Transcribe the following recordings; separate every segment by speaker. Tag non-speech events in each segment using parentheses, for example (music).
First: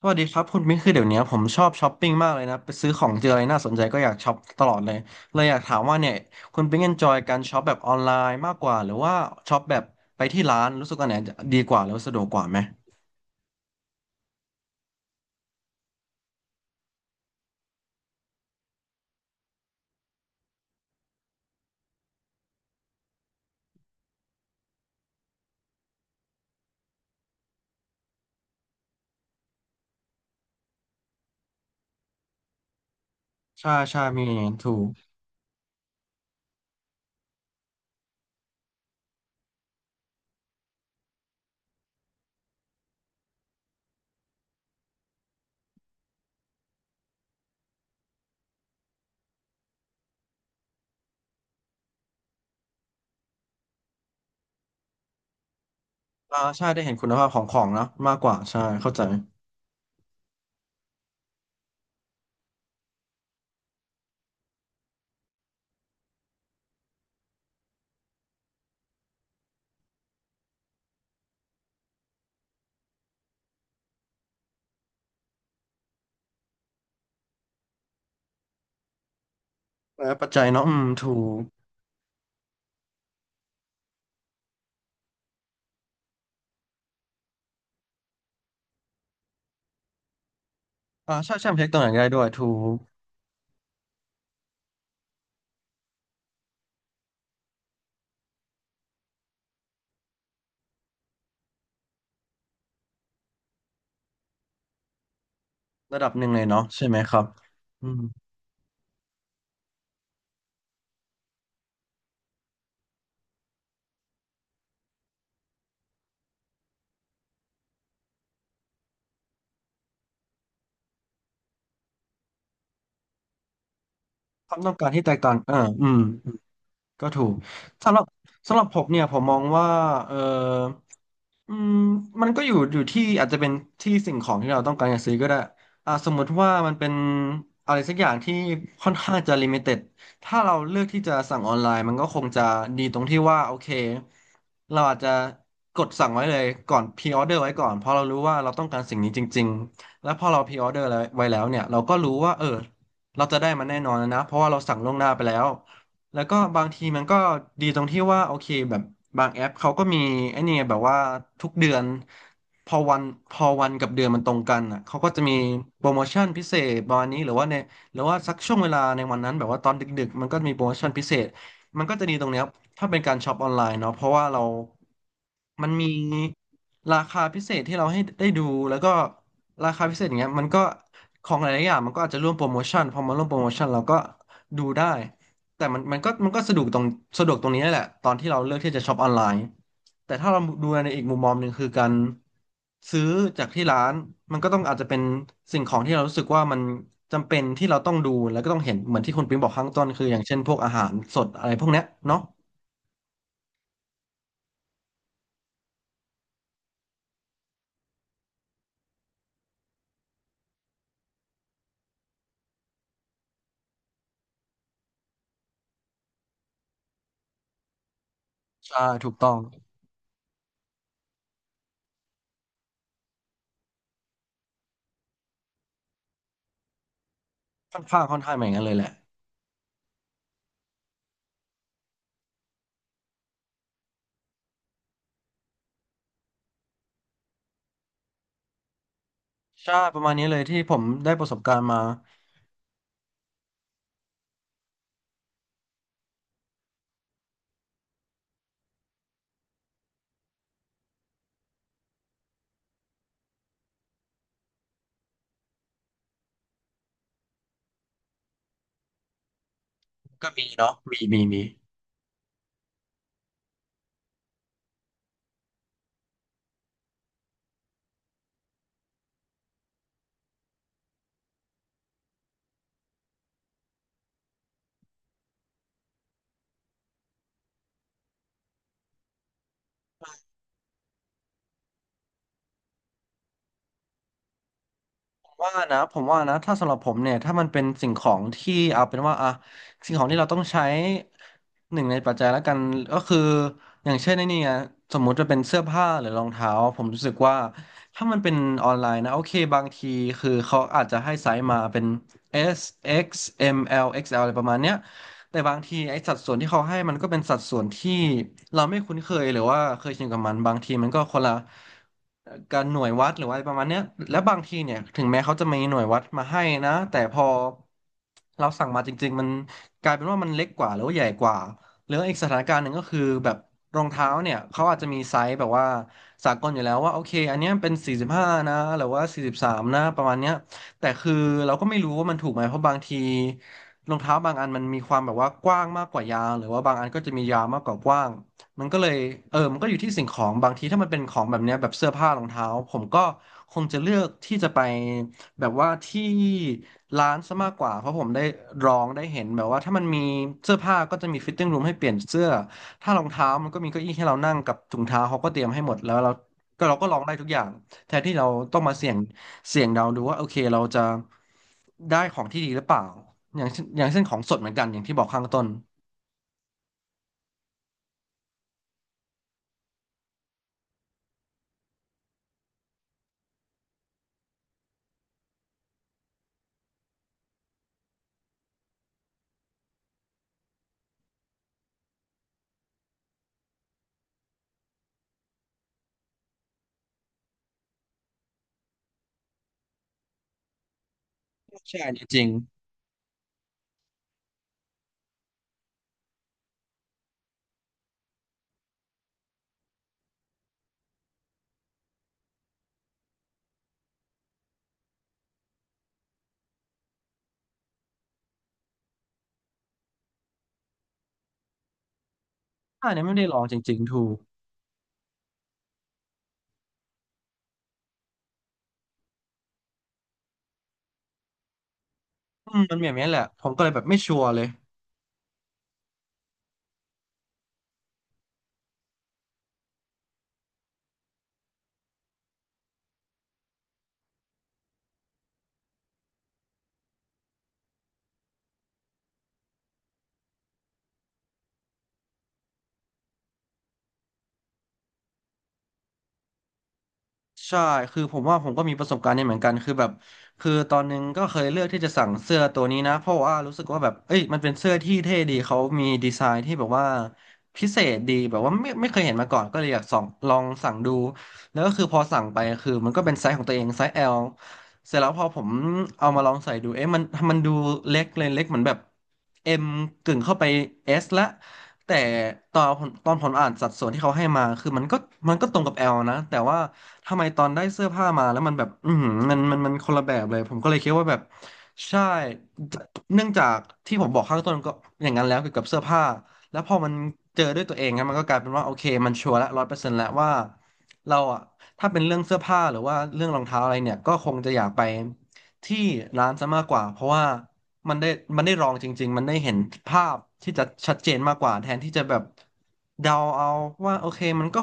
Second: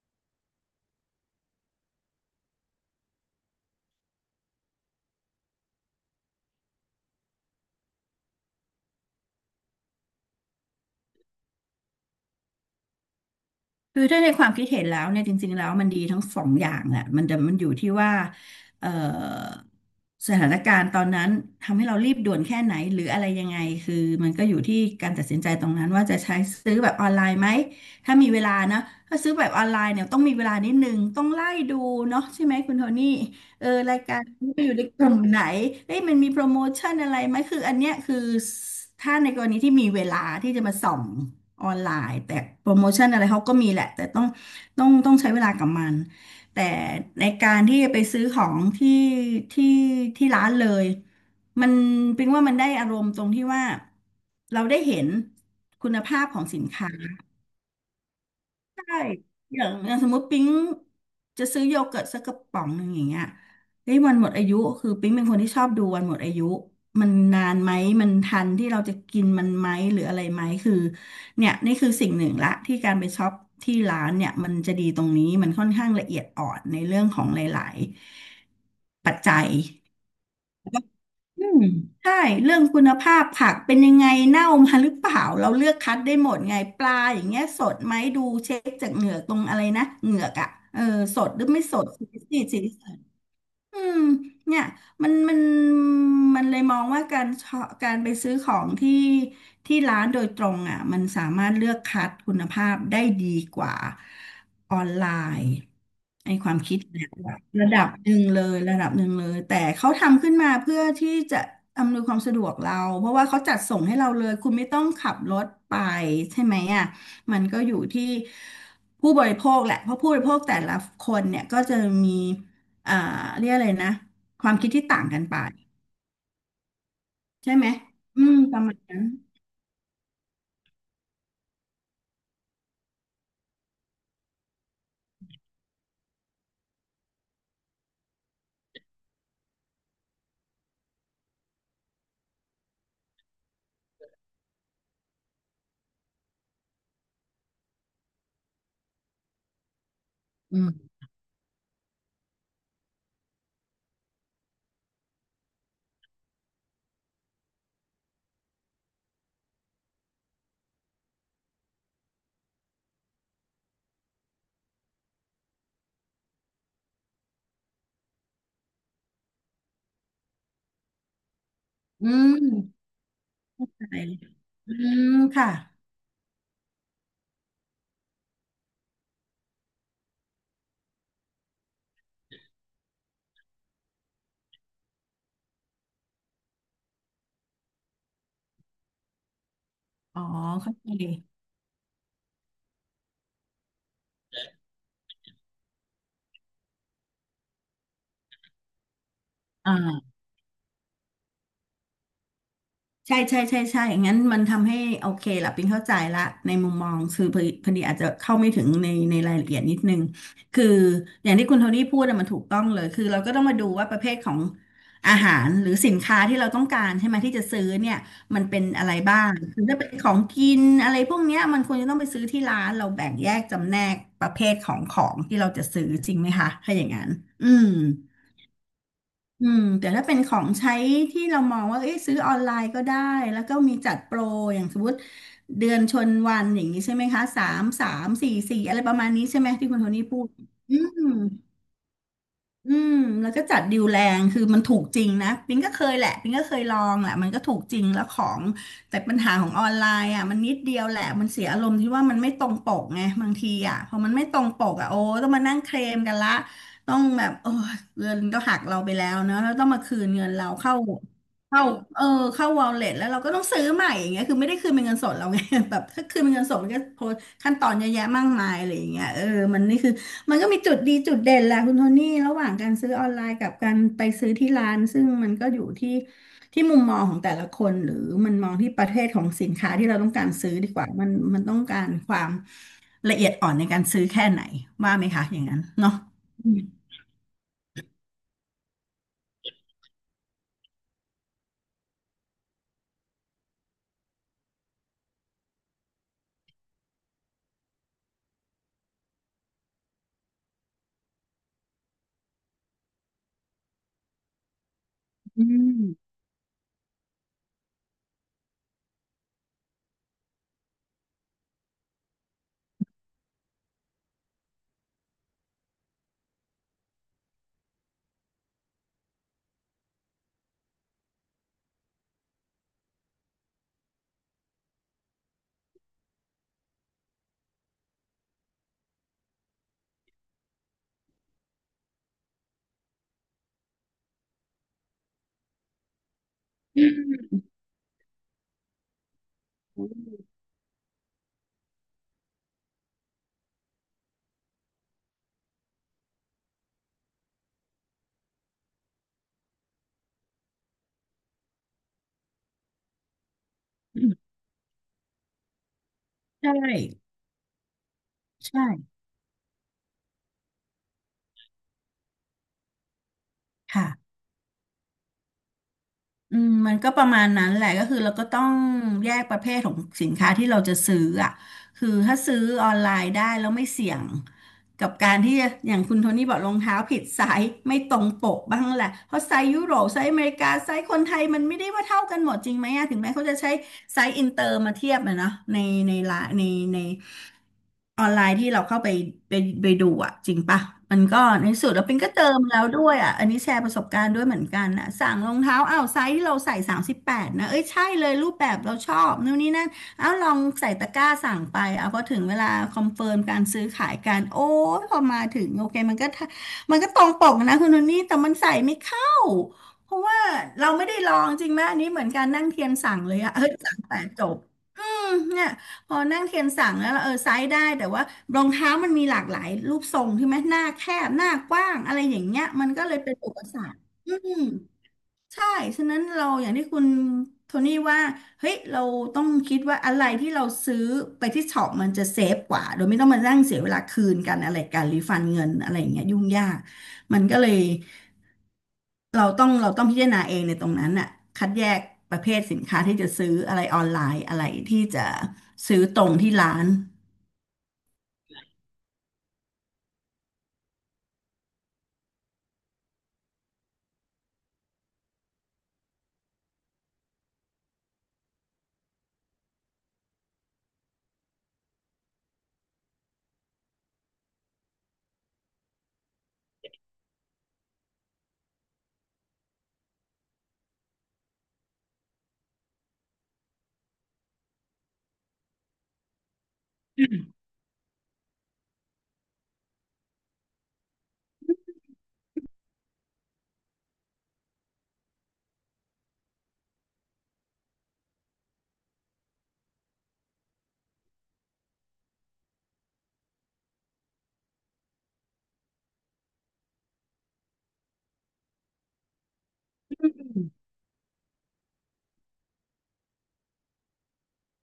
Speaker 1: สวัสดีครับคุณมิ้นคือเดี๋ยวนี้ผมชอบช้อปปิ้งมากเลยนะไปซื้อของเจออะไรน่าสนใจก็อยากช็อปตลอดเลยเลยอยากถามว่าเนี่ยคุณปิ๊งเอนจอยการช็อปแบบออนไลน์มากกว่าหรือว่าช็อปแบบไปที่ร้านรู้สึกอันไหนดีกว่าแล้วาสะดวกกว่าไหม
Speaker 2: คือถ้าในความคิดเห็นแล้วเนี่ยจริงๆแล้วมันดีทั้งสองอย่างแหละมันแต่มันอยู่ที่ว่าเอ่อสถานการณ์ตอนนั้นทำให้เรารีบด่วนแค่ไหนหรืออะไรยังไงคือมันก็อยู่ที่การตัดสินใจตรงนั้นว่าจะใช้ซื้อแบบออนไลน์ไหมถ้ามีเวลานะถ้าซื้อแบบออนไลน์เนี่ยต้องมีเวลานิดนึงต้องไล่ดูเนาะใช่ไหมคุณโทนี่เออ
Speaker 1: ใช่
Speaker 2: รา
Speaker 1: ใช่
Speaker 2: ยกา
Speaker 1: มี
Speaker 2: ร
Speaker 1: อย่าง
Speaker 2: นี้
Speaker 1: นั้น
Speaker 2: อ
Speaker 1: ถู
Speaker 2: ยู่ใน
Speaker 1: ก
Speaker 2: กลุ่มไหนเอ้ยมันมีโปรโมชั่นอะไรไหมคืออันเนี้ยคือถ้าในกรณีที่มีเวลาที่จะมาส่อง ออนไลน์แต่โปรโมชั่นอะไรเขาก็มีแหละแต่ต้องต้องใช้เวลากับมันแต่ในการที่ไปซื้อของที่ที่ที่ร้านเลยมันเป็นว่ามันได้อารมณ์ตรงที่ว่าเราได้เห็นคุณภาพข
Speaker 1: อ่า
Speaker 2: องสิ
Speaker 1: ใช่
Speaker 2: น
Speaker 1: ได้
Speaker 2: ค้า
Speaker 1: เห็นคุณภาพของของเนอะมากกว่าใช่เข้า
Speaker 2: ใช่
Speaker 1: ใจ
Speaker 2: อย่างอย่างสมมติปิ๊งจะซื้อโยเกิร์ตสักกระป๋องหนึ่งอย่างเงี้ยเฮ้ยวันหมดอายุ คือปิ๊งเป็นคนที่ชอบดูวันหมดอายุ มันนานไหมมันทันที่เราจะกินมันไหมหรืออะไรไหมคือเนี่ยนี่คือสิ่งหนึ่งละที่การไปช็อปที่ร้านเนี่ยมันจะดีตรงนี้มันค่อนข้างละเอียดอ่อนในเรื่องของหลายๆปัจจัย
Speaker 1: และปัจจัยเนาะอืมถูก
Speaker 2: อืมใช่เรื่องคุณภาพผักเป็นยังไงเน่ามาหรือเปล่าเราเลือกคัดได้หมดไงปลาอย่างเงี้ยสดไหมดูเช็คจากเหงือกตรงอะไรนะเหงือกอ่ะเออ
Speaker 1: อ่า
Speaker 2: สด
Speaker 1: ใช่
Speaker 2: หรื
Speaker 1: ใช่
Speaker 2: อ
Speaker 1: มัน
Speaker 2: ไม่
Speaker 1: เช็คต
Speaker 2: ส
Speaker 1: รงไห
Speaker 2: ด
Speaker 1: นก็
Speaker 2: สี
Speaker 1: ได้ด้วย
Speaker 2: สี
Speaker 1: ถู
Speaker 2: สี
Speaker 1: ก
Speaker 2: อืมเนี่ยมันมันมันเลยมองว่าการชอการไปซื้อของที่ที่ร้านโดยตรงอ่ะมันสามารถเลือกคัดคุณภาพได้ดีกว่าออนไลน์
Speaker 1: ระดับหนึ่
Speaker 2: ไอ
Speaker 1: งเลย
Speaker 2: ความ
Speaker 1: เนาะ
Speaker 2: คิด
Speaker 1: ใช่ไหม
Speaker 2: เนี่ย
Speaker 1: ครับ
Speaker 2: ระดั
Speaker 1: อื
Speaker 2: บ
Speaker 1: ม
Speaker 2: หนึ่งเลยระดับหนึ่งเลยแต่เขาทำขึ้นมาเพื่อที่จะอำนวยความสะดวกเราเพราะว่าเขาจัดส่งให้เราเลยคุณไม่ต้องขับรถไปใช่ไหมอ่ะมันก็อยู่ที่ผู้บริโภคแหละเพราะผู้บริโภคแต่ละคนเนี่ยก็จะมี อ่าเรียกอะไรนะค
Speaker 1: ค
Speaker 2: วาม
Speaker 1: วาม
Speaker 2: คิ
Speaker 1: ต้
Speaker 2: ด
Speaker 1: อง
Speaker 2: ที่
Speaker 1: การ
Speaker 2: ต่า
Speaker 1: ที่
Speaker 2: ง
Speaker 1: แตก
Speaker 2: กัน
Speaker 1: ต่า
Speaker 2: ไป
Speaker 1: งอ่าอืม ก็ถูก
Speaker 2: ใช่ไหม
Speaker 1: สำหรับ
Speaker 2: อืมป
Speaker 1: สำห
Speaker 2: ระ
Speaker 1: รับ
Speaker 2: มา
Speaker 1: ผ
Speaker 2: ณ
Speaker 1: ม
Speaker 2: นั้
Speaker 1: เนี่
Speaker 2: น
Speaker 1: ยผมมองว่าเอออืมมันก็อยู่ที่อาจจะเป็นที่สิ่งของที่เราต้องการจะซื้อก็ได้อ่าสมมุติว่ามันเป็นอะไรสักอย่างที่ค่อนข้างจะลิมิเต็ดถ้าเราเลือกที่จะสั่งออนไลน์มันก็คงจะดีตรงที่ว่าโอเคเราอาจจะกดสั่งไว้เลยก่อนพรีออเดอร์ไว้ก่อนเพราะเรารู้ว่าเราต้องการสิ่งนี้จริงๆแล้วพอเราพรี
Speaker 2: อื
Speaker 1: ออเดอร์
Speaker 2: ม
Speaker 1: ไว้แล้วเนี่ยเราก็รู้ว่าเออเราจะได้มันแน่นอนนะเพราะว่าเราสั่งล่วงหน้าไปแล้ว แล้วก็บางทีมันก็ดีตรงที่ว่าโอเคแบบบางแอปเขาก็มีไอ้นี่ไงแบบว่าทุกเดือนพอวันพอวันกับเดือนมันตรงกันอ่ะเขาก็จะมีโปรโมชั่นพิเศษประมาณนี้หรือว่าในหรือว่าสักช่วงเวลาในวันนั้นแบบว่าตอนดึกๆมันก็มีโปรโมชั่นพิเศษมันก็จะ
Speaker 2: อื
Speaker 1: ดีตรง
Speaker 2: ม
Speaker 1: เนี้ยถ้าเป็นการช็อปออนไลน์
Speaker 2: ใช่
Speaker 1: เนาะเพราะว่าเรา
Speaker 2: อืมค่ะ
Speaker 1: มันมีราคาพิเศษที่เราให้ได้ดูแล้วก็ราคาพิเศษอย่างเงี้ยมันก็ของหลายๆอย่างมันก็อาจจะร่วมโปรโมชั่นพอมาร่วมโปรโมชั่นเราก็ดูได้ แต่มันก็สะดวกตรงนี้แหละตอนที่เราเลือกที่จะช็อปออนไลน์แต่
Speaker 2: อ๋อ
Speaker 1: ถ้าเราดู
Speaker 2: เข้า
Speaker 1: ใน
Speaker 2: ใจ
Speaker 1: อีกมุมมองหนึ่งคือการซื้อจากที่ร้านมันก็ต้องอาจจะเป็นสิ่งของที่เรารู้สึกว่ามันจำเป็นที่เราต้องดูแล้วก็ต้องเห็นเหมือนที่คุณปิ๊งบอกข้างต้นคืออ
Speaker 2: อ่า
Speaker 1: ย่างเช่นพวกอาหารสดอะไรพวกเนี้ยเนาะ
Speaker 2: ใช่ใช่ใช่ใช่งั้นมันทำให้โอเคละปิงเข้าใจละในมุมมอง คือพอดีพอดีอาจจะเข้าไม่ถึงในรายละเอียดนิดนึงคืออย่างที่คุณโทนี่พูดอะมันถูกต้องเลย คือเราก็ต้องมาดูว่าประเภทของอาหารหรือสินค้าที่เราต้องการใช่ไหมที่จะซื้อเนี่ยมันเป็นอะ
Speaker 1: ใช่
Speaker 2: ไร
Speaker 1: ถูก
Speaker 2: บ้า
Speaker 1: ต้
Speaker 2: ง
Speaker 1: อง
Speaker 2: คือถ้าเป็นของกินอะไรพวกเนี้ยมันควรจะต้องไปซื้อที่ร้านเราแบ่งแยกจำแนกประเภทของของที่เราจะซื้อจริงไหมคะถ้าอย่างนั้นอืม
Speaker 1: ค่อนข้างเหมือนกันเลยแหละ
Speaker 2: อืมแต่ถ้าเป็นของใช้ที่เรามองว่าเอ้ยซื้อออนไลน์ก็ได้แล้วก็มีจัดโปรอย่างสมมติเดือนชนวันอย่างนี้ใช่ไหมคะสามสามสี่สี่อะไรประมาณนี้ใช่ไหมที่
Speaker 1: ใช่
Speaker 2: คุณโท
Speaker 1: ป
Speaker 2: นี่
Speaker 1: ระมาณ
Speaker 2: พู
Speaker 1: นี้
Speaker 2: ด
Speaker 1: เลยที่ผ
Speaker 2: อื
Speaker 1: ม
Speaker 2: ม
Speaker 1: ได้ประสบการณ์มา
Speaker 2: อืมแล้วก็จัดดิวแรงคือมันถูกจริงนะปิงก็เคยแหละปิงก็เคยลองแหละมันก็ถูกจริงแล้วของแต่ปัญหาของออนไลน์อ่ะมันนิดเดียวแหละมันเสียอารมณ์ที่ว่ามันไม่ตรงปกไงบางทีอ่ะพอมันไม่ตรงปกอ่ะโอ้ต้องมานั่งเคลมกันละต้องแบบโอ้ยเงินก็หักเราไปแล้วเนอะแล้วต้องมาคืนเงิ
Speaker 1: ก็
Speaker 2: น
Speaker 1: มี
Speaker 2: เรา
Speaker 1: เนาะ
Speaker 2: เข้า
Speaker 1: มีมีมี
Speaker 2: เข้าเออเข้าวอลเล็ตแล้วเราก็ต้องซื้อใหม่อย่างเงี้ยคือไม่ได้คืนเป็นเงินสดเราไง (laughs) แบบถ้าคืนเป็นเงินสดมันก็โพสต์ขั้นตอนเยอะแยะมากมายอะไรอย่างเงี้ยเออมันนี่คือ มันก็มีจุดดีจุดเด่นแหละคุณโทนี่ระหว่างการซื้อออนไลน์กับการไปซื้อที่ร้านซึ่งมันก็อยู่ที่มุมมองของแต่ละคนหรือมันมองที่ประเภทของสินค้าที่เราต้องการซื้อดีกว่ามันต้องการความละเอียดอ่อนในการซื้อแค่ไหนว่าไหมคะอย่าง
Speaker 1: ว่า
Speaker 2: นั้น
Speaker 1: นะผ
Speaker 2: เนาะ
Speaker 1: มว่านะ
Speaker 2: อื
Speaker 1: ถ้า
Speaker 2: ม
Speaker 1: สำหรับผมเนี่ยถ้ามันเป็นสิ่งของที่เอาเป็นว่าอะสิ่งของที่เราต้องใช้หนึ่งในปัจจัยแล้วกันก็คืออย่างเช่นในนี่ไงสมมุติจะเป็นเสื้อผ้าหรือรองเท้าผมรู้สึกว่าถ้ามันเป็นออนไลน์นะโอเคบางทีคือเขาอาจจะให้ไซส์มาเป็น S X M L X L อะไรประมาณเนี้ย แต่บางทีไอ้สัดส่วนที่เขาให้มันก็เป็นสัดส่วนที่เราไม่คุ้นเคยหรือว่าเคยชินกับมันบางทีมันก็คนละการหน่วยวัดหรือว่าอะไรประมาณเนี้ยและบางทีเนี่ยถึงแม้เขาจะมีหน่วยวัดมาให้นะแต่พอเราสั่งมาจริงๆมันกลายเป็นว่ามันเล็กกว่าหรือว่าใหญ่กว่าหรืออีกสถานการณ์หนึ่งก็คือแบบรองเท้าเนี่ยเขาอาจจะมีไซส์แบบว่าสากลอยู่แล้วว่าโอเคอันเนี้ยเป็น45นะหรือว่า43นะประมาณเนี้ย แต่คือเราก็ไม่รู้ว่ามันถูกไหมเพราะบางทีรองเท้าบางอันมันมีความแบบว่ากว้างมากกว่ายางหรือว่าบางอันก็จะมียาวมากกว่ากว้างมันก็เลยเออมันก็อยู่ที่สิ่งของบางทีถ้ามันเป็นของแบบเนี้ยแบบเสื้อผ้ารองเท้าผมก็คงจะเลือกที่จะไปแบบว่าที่ร้านซะมากกว่าเพราะผมได้ลองได้เห็นแบบว่าถ้ามันมีเสื้อผ้าก็จะมีฟิตติ้งรูมให้เปลี่ยนเสื้อถ้ารองเท้ามันก็มีเก้าอี้ให้เรานั่งกับถุงเท้าเขาก็เตรียมให้หมดแล้วเรา
Speaker 2: ใช่
Speaker 1: ก็เราก็ลองได้ทุกอย่าง แทนที่เราต้องมาเสี่ย
Speaker 2: ใช่
Speaker 1: งเสี่ยงเดาดูว่าโอเคเราจะได้ของที่ดีหรือเปล่าอย่างเช่นข
Speaker 2: ค่ะ
Speaker 1: องสดเหมือนกันอย่างที่บอกข้างต้น
Speaker 2: อืมมันก็ประมาณนั้นแหละก็คือเราก็ต้องแยกประเภทของสินค้าที่เราจะซื้ออ่ะคือถ้าซื้อออนไลน์ได้แล้วไม่เสี่ยงกับการที่จะอย่างคุณโทนี่บอกรองเท้าผิดไซส์ไม่ตรงปกบ้างแหละเพราะไซส์ยุโรปไซส์อเมริกาไซส์คนไทยมันไม่ได้ว่าเท่ากันหมดจริงไหมอะถึงแม้เขาจะใช้ไซส์อินเตอร์มาเทียบนะเนาะในละใน ออนไลน์ที่เราเข้าไปไปไปดูอ่ะจริงปะมันก็ในสุด
Speaker 1: ใช่
Speaker 2: แล้ว
Speaker 1: อัน
Speaker 2: เป็น
Speaker 1: นี้
Speaker 2: ก็
Speaker 1: จริ
Speaker 2: เติ
Speaker 1: ง
Speaker 2: มแล้วด้วยอ่ะอันนี้แชร์ประสบการณ์ด้วยเหมือนกันนะสั่งรองเท้าอ้าวไซส์ที่เราใส่38นะเอ้ยใช่เลยรูปแบบเราชอบนู่นนี่นั่นอ้าวลองใส่ตะกร้าสั่งไปเอาพอถึงเวลาคอนเฟิร์มการซื้อขายกันโอ้ยพอมาถึงโอเคมันก็ตรงปกนะคุณโทนี่แต่มันใส่ไม่เข้าเพราะว่าเราไม่ได้ลองจริงไหมอันนี้เหมือนการนั่งเทียน
Speaker 1: อัน
Speaker 2: สั่ง
Speaker 1: นี้
Speaker 2: เล
Speaker 1: ไม่
Speaker 2: ย
Speaker 1: ได้
Speaker 2: อะ
Speaker 1: ลอ
Speaker 2: เอ้
Speaker 1: ง
Speaker 2: ย
Speaker 1: จริ
Speaker 2: สั่
Speaker 1: ง
Speaker 2: ง
Speaker 1: ๆ
Speaker 2: แต่
Speaker 1: ถูก
Speaker 2: จบ เนี่ยพอนั่งเทียนสั่งแล้วเราเออไซส์ได้แต่ว่ารองเท้ามันมีหลากหลายรูปทรงใช่ไหมหน้าแคบหน้ากว้างอะไรอย่างเงี้ย
Speaker 1: อืม
Speaker 2: มัน
Speaker 1: มัน
Speaker 2: ก็
Speaker 1: แบ
Speaker 2: เล
Speaker 1: บ
Speaker 2: ย
Speaker 1: นี้
Speaker 2: เป็น
Speaker 1: แหละ
Speaker 2: อุป
Speaker 1: ผม
Speaker 2: ส
Speaker 1: ก็
Speaker 2: ร
Speaker 1: เลย
Speaker 2: รค
Speaker 1: แบบไม่
Speaker 2: อื
Speaker 1: ชัวร์เล
Speaker 2: ม
Speaker 1: ย
Speaker 2: ใช่ฉะนั้นเราอย่างที่คุณโทนี่ว่าเฮ้ยเราต้องคิดว่าอะไรที่เราซื้อไปที่ช็อปมันจะเซฟกว่าโดยไม่ต้องมานั่งเสียเวลาคืนกันอะไรการรีฟันเงินอะไรอย่างเงี้ยยุ่งยากมันก็เลย เราต้องพิจารณาเองในตรงนั้นน่ะคัดแยกประเภทสินค้าที่จะซื้ออะไรออนไลน์อะไรที่จะซื้อตรงที่ร้าน
Speaker 1: ใช่คือผมว่าผมก็มีประสบการณ์นี้เหมือนกันคือแบบคือตอนนึงก็เคยเลือกที่จะสั่งเสื้อตัวนี้นะเพราะว่ารู้สึกว่าแบบเอ้ยมันเป็นเสื้อที่เท่ดี เขามีดีไซน์ที่แบบว่าพิเศษดีแบบว่าไม่เคยเห็นมาก่อนก็เลยอยากส่องลองสั่งดู แล้วก็คือพอสั่งไปคือมันก็เป็นไซส์ของตัวเองไซส์ L เสร็จแล้วพอผมเอามาลองใส่ดูเอ๊ะมันดูเล็กเลยเล็กเหมือนแบบ M กึ่งเข้าไป S ละแต่ตอนผมอ่านสัดส่วนที่เขาให้มา คือมันก็ตรงกับ L นะ แต่ว่าทำไมตอนได้เสื้อผ้ามาแล้วมันแบบอือหือมันคนละแบบเลย ผมก็เลยคิดว่าแบบใช่ เนื่องจากที่ผมบอกข้างต้นก็อย่างนั้นแล้วเกี่ยวกับเสื้อผ้า แล้วพอมันเจอด้วยตัวเองครับมันก็กลายเป็นว่าโอเคมันชัวร์ละ100%แล้วว่าเราอะถ้าเป็นเรื่องเสื้อผ้าหรือว่าเรื่องรองเท้าอะไรเนี่ยก็คงจะอยากไปที่ร้านซะมากกว่าเพราะว่ามันได้มันได้ลองจริงๆมันได้เห็นภาพที่จะชัดเจนมากกว่าแทนที่จะแบบเดาเอาว่าโอเคมันก็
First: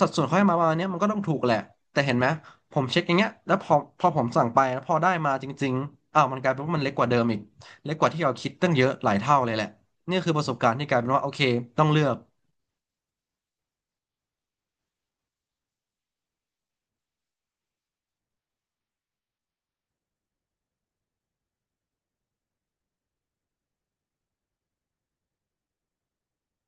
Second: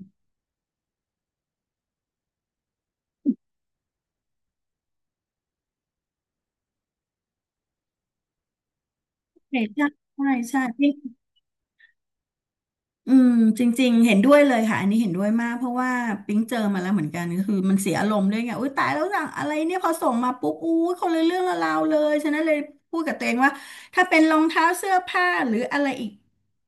Speaker 1: สัดส่วนเขาให้มาประมาณเนี้ยมันก็ต้องถูกแหละแต่เห็นไหมผมเช็คอย่างเงี้ยแล้วพอผมสั่งไปแล้วพอได้มาจริงๆอ้าวมันกลายเป็นว่ามันเล็กกว่าเดิมอีกเล็กกว่าที่เราคิดตั้งเยอะหลายเท่าเลย
Speaker 2: ใช่
Speaker 1: แหละ
Speaker 2: ใช่
Speaker 1: นี่
Speaker 2: ใช่
Speaker 1: คือประสบ
Speaker 2: ใช่
Speaker 1: การณ์ที่กลาย
Speaker 2: ใช่
Speaker 1: เป็นว่าโอเคต้องเลือก
Speaker 2: อืมจริงๆเห็นด้วยเลยค่ะอันนี้เห็นด้วยมากเพราะว่าปิ๊งเจอมาแล้วเหมือนกันก็คือมันเสียอารมณ์ด้วยไงอุ้ยตายแล้วสั่งอะไรเนี่ยพอส่งมาปุ๊บอุ้ยคนละเรื่องละราวเลยฉะนั้นเลยพูดกับตัวเองว่าถ้าเป็นรองเท้าเสื้อผ้าหรืออะไรอีก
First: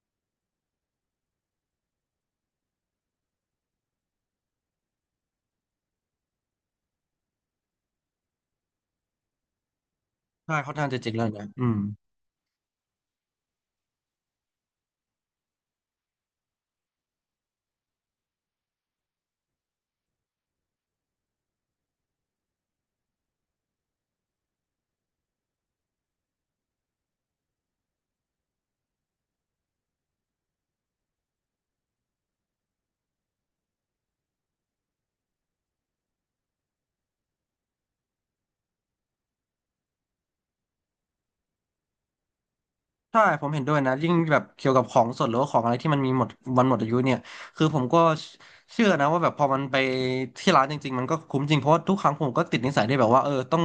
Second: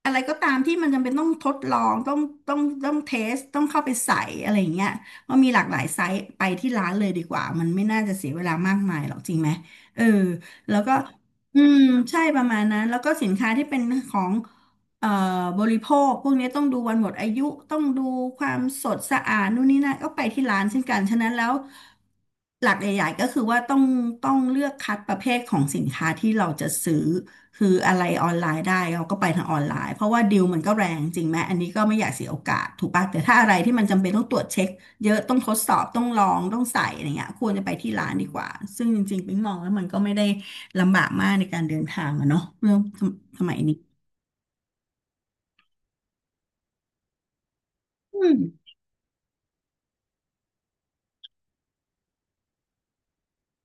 Speaker 2: อะไรก็ตามที่มันจำเป็นต้องทดลองต้องเทสต้องเข้าไปใส่อะไรอย่างเงี้ยเพรมีหลากหลายไซส์ไปที่ร้านเลยดีกว่ามันไม่น่าจะเสียเวลามากมายหรอกจริงไหมเออ
Speaker 1: ใช่ค่อ
Speaker 2: แล้
Speaker 1: น
Speaker 2: ว
Speaker 1: ข้าง
Speaker 2: ก็
Speaker 1: จะเจ๋งแล้วนะ
Speaker 2: อื
Speaker 1: อืม
Speaker 2: มใช่ประมาณนั้นแล้วก็สินค้าที่เป็นของ เอ่อบริโภคพวกนี้ต้องดูวันหมดอายุต้องดูความสดสะอาดนู่นนี่นั่นก็ไปที่ร้านเช่นกันฉะนั้นแล้วหลักใหญ่ๆก็คือว่าต้องเลือกคัดประเภทของสินค้าที่เราจะซื้อคืออะไรออนไลน์ได้เราก็ไปทางออนไลน์เพราะว่าดีลมันก็แรงจริงไหมอันนี้ก็ไม่อยากเสียโอกาสถูกป่ะแต่ถ้าอะไรที่มันจำเป็นต้องตรวจเช็คเยอะต้องทดสอบต้องลองต้องใส่อะไรเงี้ยควรจะไปที่ร้านดีกว่าซึ่งจริงๆปิ๊งมองแล้วมันก็ไม่ได้ลำบากมากในการเดินทางอะเนาะเรื่อง
Speaker 1: ใช่
Speaker 2: ส
Speaker 1: ผม
Speaker 2: มัย
Speaker 1: เห็นด้ว
Speaker 2: นี้
Speaker 1: ยนะ ยิ่งแบบเกี่ยวกับของสดหรือว่าของอะไรที่มันมีหมดวันหมดอายุเนี่ยคือผมก็
Speaker 2: อืม
Speaker 1: เชื่อนะว่าแบบพอมันไปที่ร้านจริงๆมันก็คุ้มจริง เพราะว่าทุกครั้งผมก็ติดนิสัยที่แบบว่าเออต้อง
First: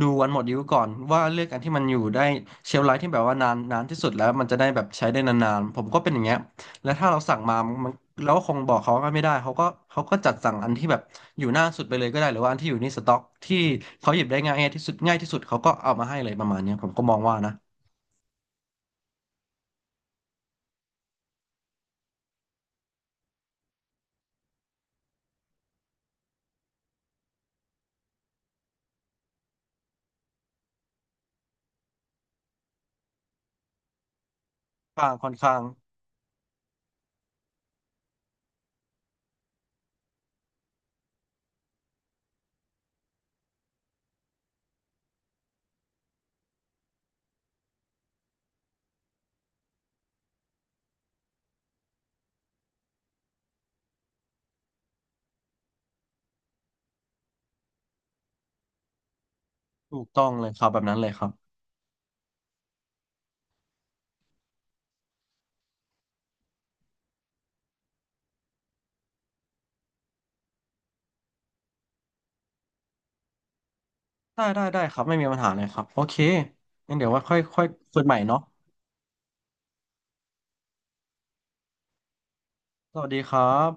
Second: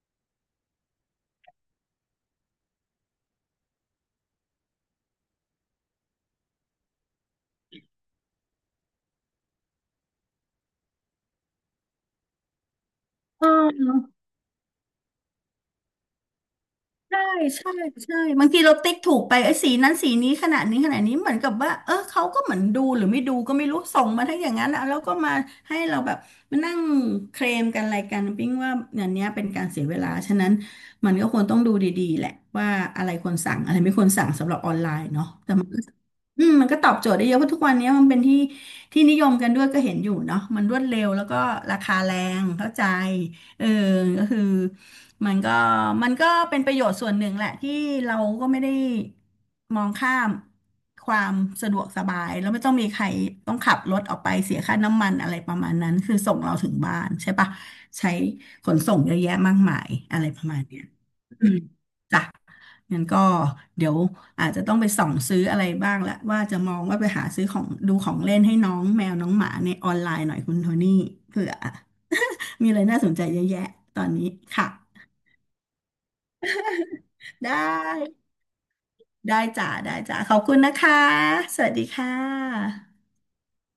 Speaker 1: ดูวันหมดอายุก่อนว่าเลือกอันที่มันอยู่ได้เชลฟ์ไลฟ์ที่แบบว่านานนานที่สุดแล้วมันจะได้แบบใช้ได้นานๆ ผมก็เป็นอย่างเงี้ยและถ้าเราสั่งมามันเราก็คงบอกเขาก็ไม่ได้เขาก็จัดสั่งอันที่แบบอยู่หน้าสุดไปเลยก็ได้หรือว่าอันที่อยู่ในสต็อกที่เขาหยิบได้ง่ายที่สุดเขาก็เอามาให้เลยประมาณเนี้ยผมก็มอง
Speaker 2: ใช่
Speaker 1: ว่านะ
Speaker 2: ใช่ใช่บางทีเราติ๊กถูกไปไอ้ยสีนั้นสีนี้ขนาดนี้ขนาดนี้เหมือนกับว่าเออเขาก็เหมือนดูหรือไม่ดูก็ไม่รู้ส่งมาทั้งอย่างนั้นอะแล้วก็มาให้เราแบบมานั่งเคลมกันอะไรกันปิ๊งว่าอย่างเนี้ยเป็นการเสียเวลาฉะนั้นมันก็ควรต้องดูดีๆแหละว่าอะไรควรสั่งอะไรไม่ควรสั่งสำหรับออนไล
Speaker 1: ค่อน
Speaker 2: น์
Speaker 1: ข้าง
Speaker 2: เนาะ
Speaker 1: ค่อน
Speaker 2: แต่
Speaker 1: ข้าง
Speaker 2: อืมมันก็ตอบโจทย์ได้เยอะเพราะทุกวันนี้มันเป็นที่ที่นิยมกันด้วยก็เห็นอยู่เนาะมันรวดเร็วแล้วก็ราคาแรงเข้าใจเออก็คือมันก็มันก็เป็นประโยชน์ส่วนหนึ่งแหละที่เราก็ไม่ได้มองข้ามความสะดวกสบายแล้วไม่ต้องมีใครต้องขับรถออกไปเสียค่าน้ำมันอะไรประมาณนั้นคือส่งเราถึงบ้านใช่ปะใช้ขนส่งเยอะแยะมากมาย
Speaker 1: ถูก
Speaker 2: อะ
Speaker 1: ต้อ
Speaker 2: ไร
Speaker 1: ง
Speaker 2: ป
Speaker 1: เล
Speaker 2: ระ
Speaker 1: ย
Speaker 2: มา
Speaker 1: ค
Speaker 2: ณ
Speaker 1: รับแบ
Speaker 2: เนี้ย
Speaker 1: บนั้นเลยครับ
Speaker 2: อืมจ้ะงั้นก็เดี๋ยวอาจจะต้องไปส่องซื้ออะไรบ้างละว่าจะมองว่าไปหาซื้อของดูของเล่นให้น้องแมวน้องหมาในออนไลน์หน่อยคุณโทนี่เผื่อมีอะไรน่าสนใจเยอะแยะตอนนี้
Speaker 1: ได้ได้
Speaker 2: ค่ะ
Speaker 1: ได้ครับไม่มีปัญหาเลยครับโอเคงั้นเดี๋ยวว่าค่อย
Speaker 2: ได้
Speaker 1: ค่อยคุยใหม่เนาะ
Speaker 2: ได้จ้ะได้จ้ะขอบคุณนะคะสวัสดีค่
Speaker 1: ส
Speaker 2: ะ
Speaker 1: วัสดีครับ